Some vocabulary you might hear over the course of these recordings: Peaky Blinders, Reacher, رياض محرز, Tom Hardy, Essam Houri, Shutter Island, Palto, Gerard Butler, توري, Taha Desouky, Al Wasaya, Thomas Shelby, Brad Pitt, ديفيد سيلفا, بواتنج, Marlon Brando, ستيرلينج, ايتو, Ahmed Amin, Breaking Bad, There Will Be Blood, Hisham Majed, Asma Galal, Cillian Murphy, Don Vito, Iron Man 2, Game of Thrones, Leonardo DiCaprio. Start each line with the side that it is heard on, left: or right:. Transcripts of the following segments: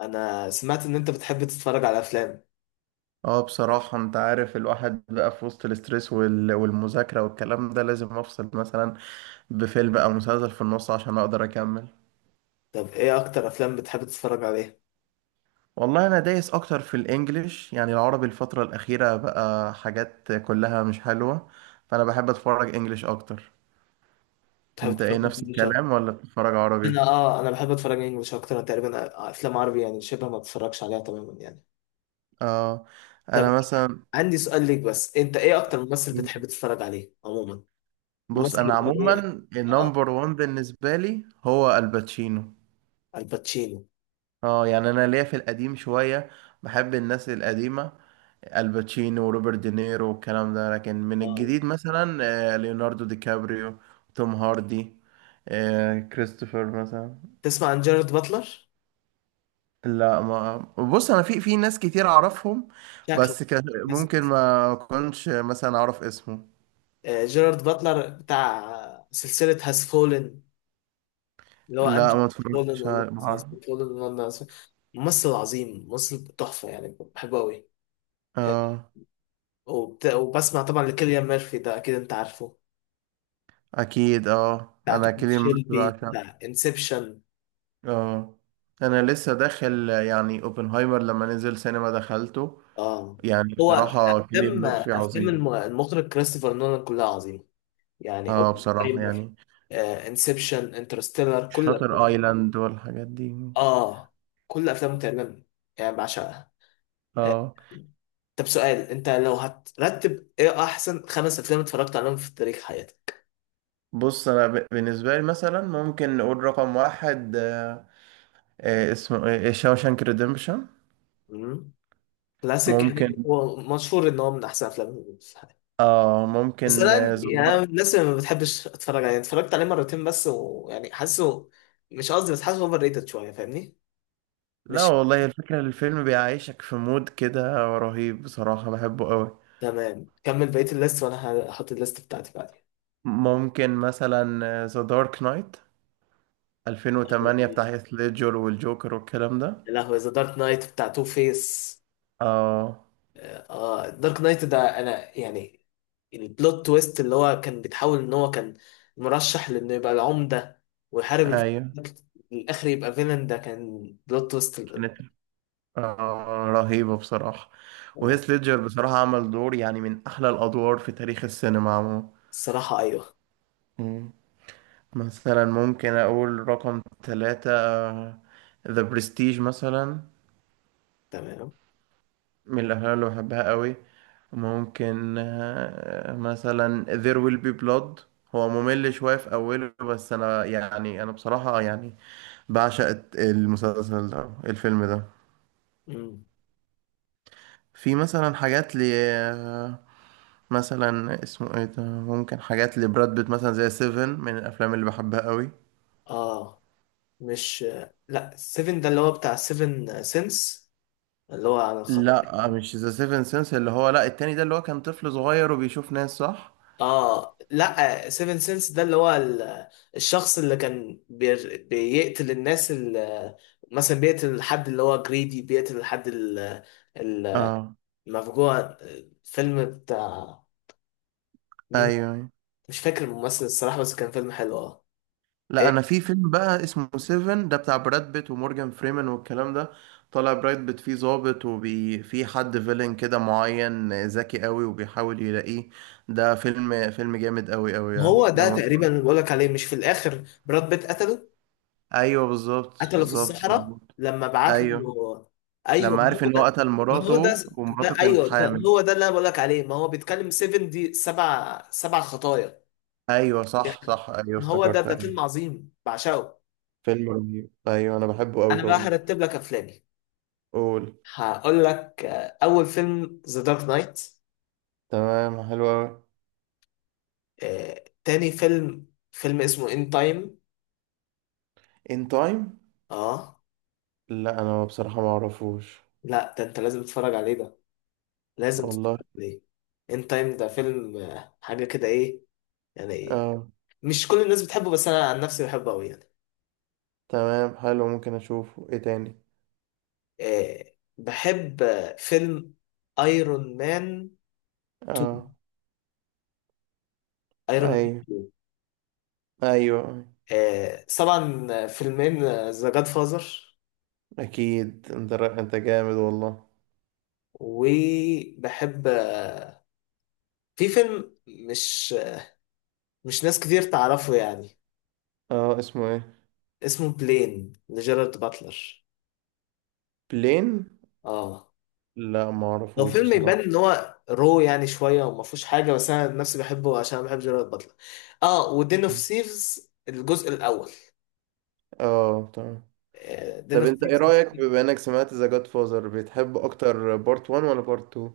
left: انا سمعت ان انت بتحب تتفرج على افلام.
right: اه بصراحة، انت عارف، الواحد بقى في وسط الاسترس والمذاكرة والكلام ده، لازم افصل مثلا بفيلم او مسلسل في النص عشان اقدر اكمل.
left: طب ايه اكتر افلام بتحب تتفرج عليها؟
right: والله انا دايس اكتر في الانجليش، يعني العربي الفترة الاخيرة بقى حاجات كلها مش حلوة، فانا بحب اتفرج انجليش اكتر.
left: بتحب
right: انت
left: تتفرج
right: ايه؟ نفس
left: انجلش اكتر؟
right: الكلام ولا بتتفرج عربي؟
left: انا بحب اتفرج انجلش اكتر. أنا تقريبا افلام عربي يعني شبه ما بتفرجش عليها تماما يعني.
right: اه، انا
left: طب
right: مثلا،
left: عندي سؤال ليك، بس انت ايه اكتر ممثل بتحب تتفرج عليه عموما؟
right: بص
left: ممثل
right: انا
left: يكون
right: عموما
left: ايه؟ اه،
right: النمبر وان بالنسبة لي هو الباتشينو.
left: الباتشينو.
right: اه، يعني انا ليا في القديم شوية، بحب الناس القديمة، الباتشينو وروبرت دينيرو والكلام ده، لكن من
left: اه،
right: الجديد مثلا ليوناردو دي كابريو، توم هاردي، كريستوفر مثلا.
left: تسمع عن جيرارد باتلر؟
right: لا، ما بص انا في ناس كتير اعرفهم،
left: شكله
right: بس كان ممكن
left: نسيت.
right: ما كنتش مثلا اعرف اسمه.
left: جيرارد باتلر بتاع سلسلة هاز فولن، اللي هو
right: لا،
left: انجي
right: ما
left: فولن
right: اتفرجتش على- ما أعرف.
left: ولندن. ممثل عظيم، ممثل تحفه يعني بحبه قوي.
right: اه،
left: وبت... وبسمع طبعا لكيليان ميرفي، ده اكيد انت عارفه.
right: اكيد. اه
left: بتاع
right: انا
left: توماس
right: كيليان ميرفي
left: شيلبي،
right: بعشقه.
left: بتاع انسبشن.
right: اه، انا لسه داخل يعني اوبنهايمر، لما نزل سينما دخلته.
left: اه،
right: يعني
left: هو
right: بصراحة كيليان
left: افلام
right: ميرفي
left: افلام الم-
right: عظيم.
left: المخرج كريستوفر نولان كلها عظيمه، يعني
right: اه، بصراحة
left: اوبنهايمر،
right: يعني
left: انسبشن، انترستيلر، كل
right: شاتر
left: الافلام دي.
right: ايلاند والحاجات دي.
left: اه، كل افلامه تقريبا يعني بعشقها. آه،
right: اه،
left: طب سؤال: انت لو هترتب، ايه احسن خمس افلام اتفرجت عليهم في تاريخ حياتك؟
right: بص انا بالنسبه لي مثلا ممكن نقول رقم واحد، اسمه ايه، شاوشانك ريديمبشن.
left: امم كلاسيك يعني،
right: ممكن
left: هو مشهور ان هو من احسن افلام في الحياه.
right: اه
left: بس انا
right: ممكن
left: عندي-
right: The
left: يعني انا من
right: Dark-.
left: الناس اللي ما بتحبش اتفرج عليه، اتفرجت عليه مرتين بس، ويعني حاسه، مش قصدي، بس حاسه اوفر ريتد شويه، فاهمني؟
right: لا
left: مش
right: والله، الفكره الفيلم بيعيشك في مود كده، رهيب بصراحه، بحبه قوي.
left: تمام، كمل بقيه الليست وانا هحط الليست بتاعتي بعدين.
right: ممكن مثلا ذا دارك نايت 2008 بتاع هيث ليدجر والجوكر والكلام ده.
left: يا لهوي، ذا دارك نايت بتاع تو فيس.
right: اه،
left: اه دارك نايت ده، انا يعني البلوت تويست اللي هو كان بيتحول ان هو كان مرشح لانه يبقى العمدة ويحارب الفيلن،
right: ايوه،
left: في الاخر يبقى فيلن، ده كان بلوت تويست ال-
right: كانت رهيبة بصراحة.
left: آه،
right: وهيث ليدجر بصراحة عمل دور يعني من أحلى الأدوار في تاريخ السينما عموما.
left: الصراحة ايوه.
right: مم. مثلا ممكن أقول رقم ثلاثة، ذا برستيج، مثلا
left: تمام.
right: من الأفلام اللي بحبها قوي. ممكن مثلا There Will Be Blood. هو ممل شوية في أوله، بس أنا بصراحة يعني بعشق المسلسل ده، الفيلم ده.
left: مم.
right: في مثلا حاجات لي، مثلا اسمه ايه ده، ممكن حاجات لبراد بيت مثلا زي سيفن، من الافلام اللي بحبها قوي.
left: اه مش، لا، سيفن ده اللي هو بتاع سيفن سينس اللي هو عن الخطايا.
right: لا، مش ذا سيفن سنس، اللي هو لا، التاني ده اللي هو كان طفل صغير وبيشوف ناس، صح؟
left: اه لا، سيفن سينس ده اللي هو ال- الشخص اللي كان بير- بيقتل الناس اللي مثلا بيقتل الحد اللي هو جريدي، بيقتل الحد ال-
right: اه،
left: المفجوع، فيلم بتاع مين؟
right: ايوه، أيوة.
left: مش فاكر الممثل الصراحة بس كان فيلم حلو، اه.
right: لا، انا
left: إيه،
right: في فيلم بقى اسمه سيفن ده بتاع براد بيت ومورجان فريمان والكلام ده. طلع براد بيت فيه ضابط، في حد فيلن كده معين ذكي قوي وبيحاول يلاقيه. ده فيلم جامد قوي قوي، يعني
left: هو ده
right: لو-.
left: تقريبا اللي بقولك عليه، مش في الآخر براد بيت قتله؟
right: ايوه، بالظبط،
left: قتله في
right: بالظبط،
left: الصحراء
right: بالظبط.
left: لما بعت
right: ايوه،
left: له. ايوه
right: لما
left: ما
right: عرف
left: هو
right: ان هو
left: ده.
right: قتل
left: ما هو ده،
right: مراته،
left: ده
right: ومراته كانت
left: ايوه ده
right: حامل.
left: هو ده اللي انا بقولك عليه، ما هو بيتكلم 7، دي سبع خطايا
right: ايوه، صح،
left: يعني.
right: صح، ايوه،
left: هو ده
right: افتكرت،
left: ده فيلم
right: ايوه.
left: عظيم بعشقه.
right: فيلم رهيب، ايوه، انا بحبه قوي
left: انا بقى
right: برضه.
left: هرتب لك افلامي.
right: قول.
left: هقول لك: اول فيلم ذا دارك نايت.
right: تمام، حلو قوي.
left: تاني فيلم فيلم اسمه ان تايم.
right: ان تايم؟
left: اه
right: لا، انا بصراحه ما اعرفوش.
left: لا ده، انت لازم تتفرج عليه ده، لازم
right: والله.
left: تتفرج عليه. ان تايم ده فيلم حاجه كده، ايه يعني، إيه؟
right: اه،
left: مش كل الناس بتحبه بس انا عن نفسي بحبه قوي يعني.
right: تمام، حلو، ممكن اشوفه. ايه تاني؟
left: بحب فيلم ايرون مان 2،
right: اه،
left: ايرون
right: ايوه،
left: مان.
right: ايوه.
left: طبعا فيلمين ذا جاد فازر.
right: اكيد، انت جامد والله.
left: وبحب في فيلم مش، مش ناس كتير تعرفه يعني.
right: اه، اسمه ايه؟
left: اسمه بلين، لجيرارد باتلر.
right: بلين.
left: اه،
right: لا، ما
left: هو
right: اعرفوش
left: فيلم يبان
right: بصراحه.
left: ان هو رو يعني شويه وما فيهوش حاجه، بس انا نفسي بحبه عشان انا بحب جيرارد باتلر. اه، ودين اوف سيفز الجزء الاول.
right: اه، تمام.
left: دين
right: طب
left: اوف
right: انت ايه
left: سيفز.
right: رأيك، بما انك سمعت ذا جاد فازر، بتحب اكتر بارت 1 ولا بارت 2؟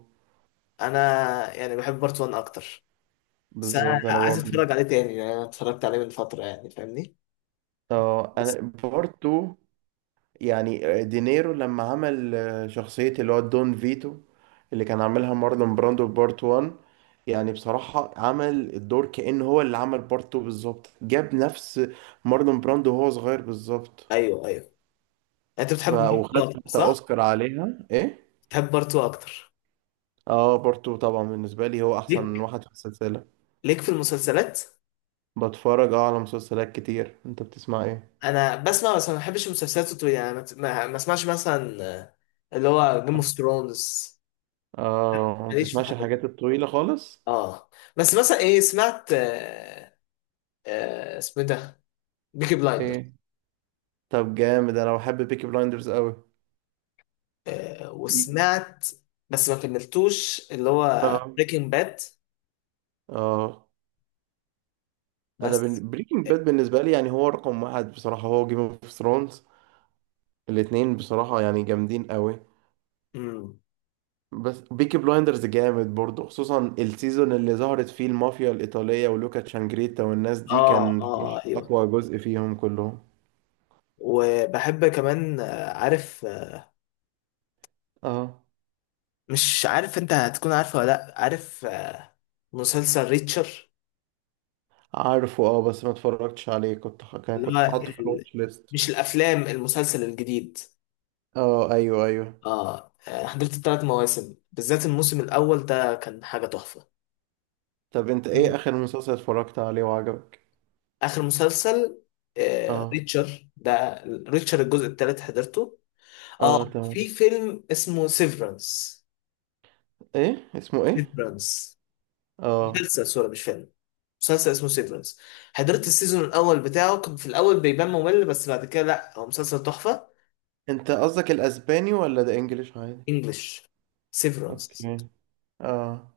left: انا يعني بحب بارت 1 اكتر، بس انا
right: بالظبط، انا
left: عايز
right: برضه.
left: اتفرج عليه تاني، يعني انا اتفرجت عليه من فتره يعني فاهمني.
right: اه،
left: بس-
right: انا بارت 2، يعني دينيرو لما عمل شخصية اللي هو دون فيتو اللي كان عاملها مارلون براندو في بارت 1، يعني بصراحة عمل الدور كأنه هو اللي عمل بارت 2 بالظبط، جاب نفس مارلون براندو وهو صغير بالظبط.
left: ايوه ايوه، انت بتحب
right: وخد
left: بارتو اكتر
right: حتى
left: صح؟
right: اوسكار عليها، ايه.
left: بتحب بارتو اكتر؟
right: اه، بارت 2 طبعا بالنسبة لي هو احسن
left: ليك،
right: واحد في السلسلة.
left: ليك في المسلسلات.
right: بتفرج على مسلسلات كتير. انت بتسمع ايه؟
left: انا بسمع بس ما بحبش المسلسلات الطويله، يعني ما ما- ما اسمعش مثلا اللي هو جيم اوف ثرونز.
right: اه، ما
left: ماليش في
right: بتسمعش
left: الحاجات دي.
right: الحاجات الطويلة خالص.
left: اه، بس مثلا ايه، سمعت اسمه إيه ده، بيكي بلايندر.
right: ايه؟ طب جامد، انا بحب بيكي بلايندرز قوي.
left: وسمعت بس ما كملتوش اللي هو
right: اه،
left: بريكنج باد.
right: اه، انا
left: بس،
right: بريكنج باد بالنسبة لي يعني هو رقم واحد، بصراحة هو جيم اوف ثرونز. الاتنين بصراحة يعني جامدين قوي.
left: امم،
right: بس بيكي بلايندرز جامد برضه، خصوصا السيزون اللي ظهرت فيه المافيا الإيطالية ولوكا تشانجريتا والناس دي،
left: اه اه،
right: كان
left: ايوه.
right: أقوى جزء فيهم كلهم.
left: وبحب كمان عارف،
right: اه،
left: مش عارف انت هتكون عارفه ولا لا، عارف مسلسل ريتشر.
right: عارفه، بس ما اتفرجتش عليه، كنت
left: اللي
right: كنت
left: هو
right: حاطه في
left: ال...
right: الواتش ليست.
left: مش الافلام، المسلسل الجديد.
right: اه، ايوه، ايوه.
left: اه، حضرت الثلاث مواسم، بالذات الموسم الاول ده كان حاجه تحفه.
right: طب انت ايه اخر مسلسل اتفرجت عليه وعجبك؟
left: اخر مسلسل،
right: اه،
left: ريتشر ده. ريتشر الجزء الثالث حضرته.
right: اه،
left: اه،
right: تمام.
left: في فيلم اسمه سيفرنس.
right: ايه؟ اسمه ايه؟
left: سيفرنس.
right: اه.
left: مسلسل سوري مش فيلم. مسلسل اسمه سيفرنس. حضرت السيزون الاول بتاعه، كان في الاول بيبان ممل بس بعد كده لا، هو مسلسل تحفه.
right: انت قصدك الاسباني ولا ده انجليش عادي؟
left: انجلش. سيفرنس.
right: اوكي. اه.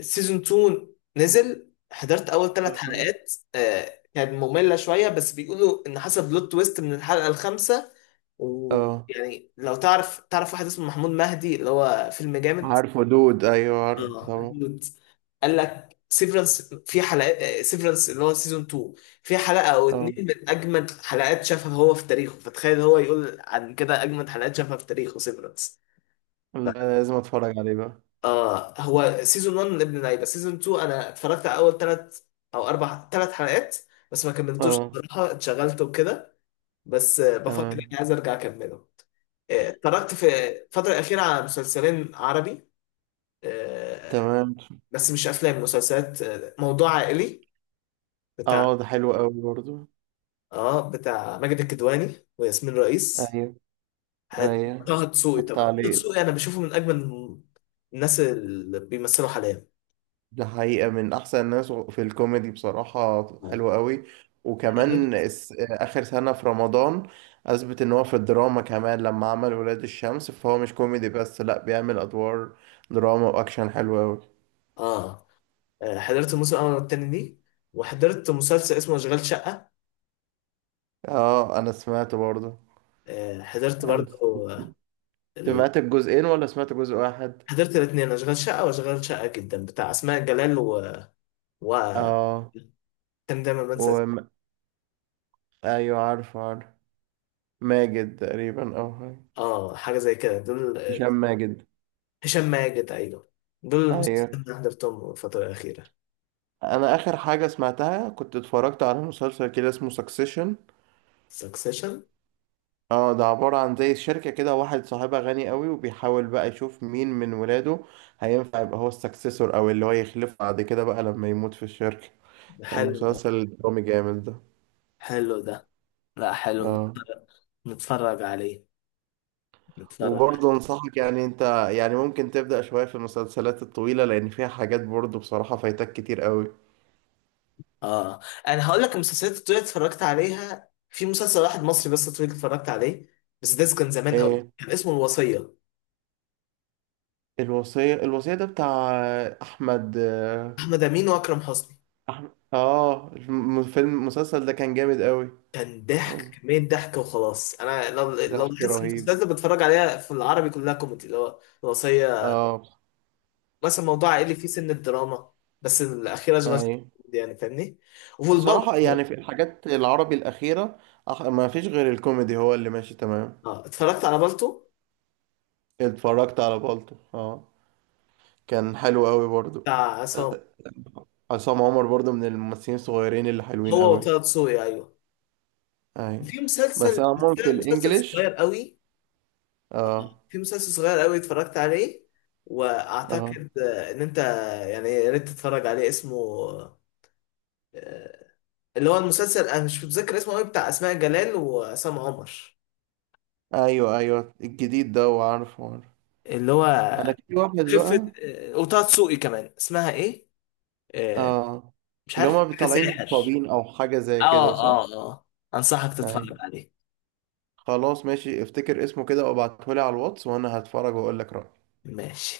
left: سيزون 2 نزل، حضرت اول ثلاث حلقات، كانت مملة شوية بس بيقولوا ان حصل بلوت تويست من الحلقة الخامسة.
right: اه،
left: ويعني لو تعرف، تعرف واحد اسمه محمود مهدي، اللي هو فيلم جامد.
right: عارفه دود، ايوه، عارفه
left: اه
right: طبعا.
left: محمود. قال لك سيفرنس، في حلقة سيفرنس اللي هو سيزون 2، في حلقة او
right: اه،
left: اتنين من اجمد حلقات شافها هو في تاريخه، فتخيل هو يقول عن كده اجمد حلقات شافها في تاريخه سيفرنس.
right: لا، لازم اتفرج عليه بقى.
left: اه، هو سيزون 1 من ابن اللعيبه، سيزون 2 انا اتفرجت على اول ثلاث او اربع، ثلاث حلقات بس ما كملتوش
right: اه،
left: بصراحه، اتشغلت وكده. بس بفكر
right: تمام.
left: اني عايز ارجع اكمله. اتفرجت في الفتره الاخيره على مسلسلين عربي، آه،
right: تمام.
left: بس مش افلام مسلسلات، موضوع عائلي بتاع
right: اه، ده حلو قوي برضو.
left: اه بتاع ماجد الكدواني وياسمين رئيس.
right: ايوه،
left: حد-
right: ايوه،
left: طه دسوقي
right: اتفرجت
left: طبعا، طه
right: عليه.
left: دسوقي انا بشوفه من اجمل الناس اللي بيمثلوا حاليا.
right: ده حقيقة من أحسن الناس في الكوميدي بصراحة،
left: اه
right: حلو قوي. وكمان آخر سنة في رمضان أثبت إن هو في الدراما كمان، لما عمل ولاد الشمس، فهو مش كوميدي بس، لأ، بيعمل أدوار دراما وأكشن، حلو قوي.
left: اه، حضرت الموسم الاول والتاني دي، وحضرت مسلسل اسمه اشغال شقه.
right: آه، أنا سمعته برضه.
left: حضرت
right: أنا
left: برضه. آه، ال-
right: سمعت الجزئين ولا سمعت جزء واحد؟
left: حضرت الاثنين، اشغال شقه واشغال شقه جدا، بتاع اسماء جلال و, و...
right: آه.
left: كان دايما بنسى
right: و...
left: اسمه.
right: أيوة، عارفه، عارف. ماجد تقريبا، أو حاجة.
left: اه حاجه زي كده دول،
right: هشام ماجد.
left: هشام ماجد ايوه. دول
right: أيوة.
left: المسلسلين اللي حضرتهم الفتره الاخيره.
right: أنا آخر حاجة سمعتها كنت اتفرجت على مسلسل كده اسمه سكسيشن.
left: سكسيشن.
right: اه، ده عبارة عن زي شركة كده، واحد صاحبها غني قوي وبيحاول بقى يشوف مين من ولاده هينفع يبقى هو السكسيسور، او اللي هو يخلفه بعد كده بقى لما يموت في الشركة. كان
left: حلو ده،
right: مسلسل درامي جامد ده.
left: حلو ده، لا حلو،
right: اه،
left: نتفرج عليه، نتفرج.
right: وبرضه انصحك، يعني انت يعني ممكن تبدأ شوية في المسلسلات الطويلة، لان فيها حاجات برضه بصراحة فايتك كتير قوي.
left: اه، انا هقول لك المسلسلات الطويله اتفرجت عليها في مسلسل واحد مصري بس طويل اتفرجت عليه، بس ده كان زمان قوي،
right: ايه؟
left: كان اسمه الوصيه.
right: الوصية، الوصية ده بتاع احمد،
left: احمد امين واكرم حسني.
right: احمد المسلسل ده كان جامد قوي.
left: كان ضحك، كميه ضحك وخلاص، انا لو
right: ضحك
left: بحس
right: رهيب.
left: المسلسلات اللي بتفرج عليها في العربي كلها كوميدي، اللي هو الوصيه
right: اه.
left: مثلا موضوع عائلي فيه سن الدراما، بس الاخيره اشغال شقة
right: اي،
left: كوميدي يعني فاهمني. والبلطو.
right: بصراحة يعني في الحاجات العربي الأخيرة ما فيش غير الكوميدي هو اللي ماشي تمام.
left: اه، اتفرجت على بلطو
right: اتفرجت على بالطو، كان حلو قوي برضو.
left: بتاع عصام.
right: عصام عمر برضو من الممثلين الصغيرين اللي حلوين
left: هو
right: قوي.
left: وطه دسوقي ايوه.
right: ايوه،
left: في
right: بس
left: مسلسل،
right: انا
left: بس
right: عموما في
left: ده مسلسل صغير
right: الانجليش.
left: قوي.
right: اه.
left: في مسلسل صغير قوي اتفرجت عليه،
right: اه،
left: واعتقد ان انت يعني يا ريت تتفرج عليه. اسمه، آه، اللي هو المسلسل انا مش متذكر اسمه قوي، بتاع اسماء جلال وعصام عمر،
right: ايوه، ايوه، الجديد ده، وعارفه، عارفه.
left: اللي هو
right: انا في واحد
left: خفة،
right: بقى.
left: وطه دسوقي كمان، اسمها ايه، آه،
right: اه.
left: مش
right: اللي
left: عارف
right: هما
left: حاجة
right: طالعين
left: ساحر.
right: مصابين او حاجة زي كده،
left: اه
right: صح؟
left: اه اه، انصحك
right: ايوه.
left: تتفرج عليه.
right: خلاص، ماشي، افتكر اسمه كده وابعتهولي على الواتس، وانا هتفرج واقول لك رأيي.
left: ماشي.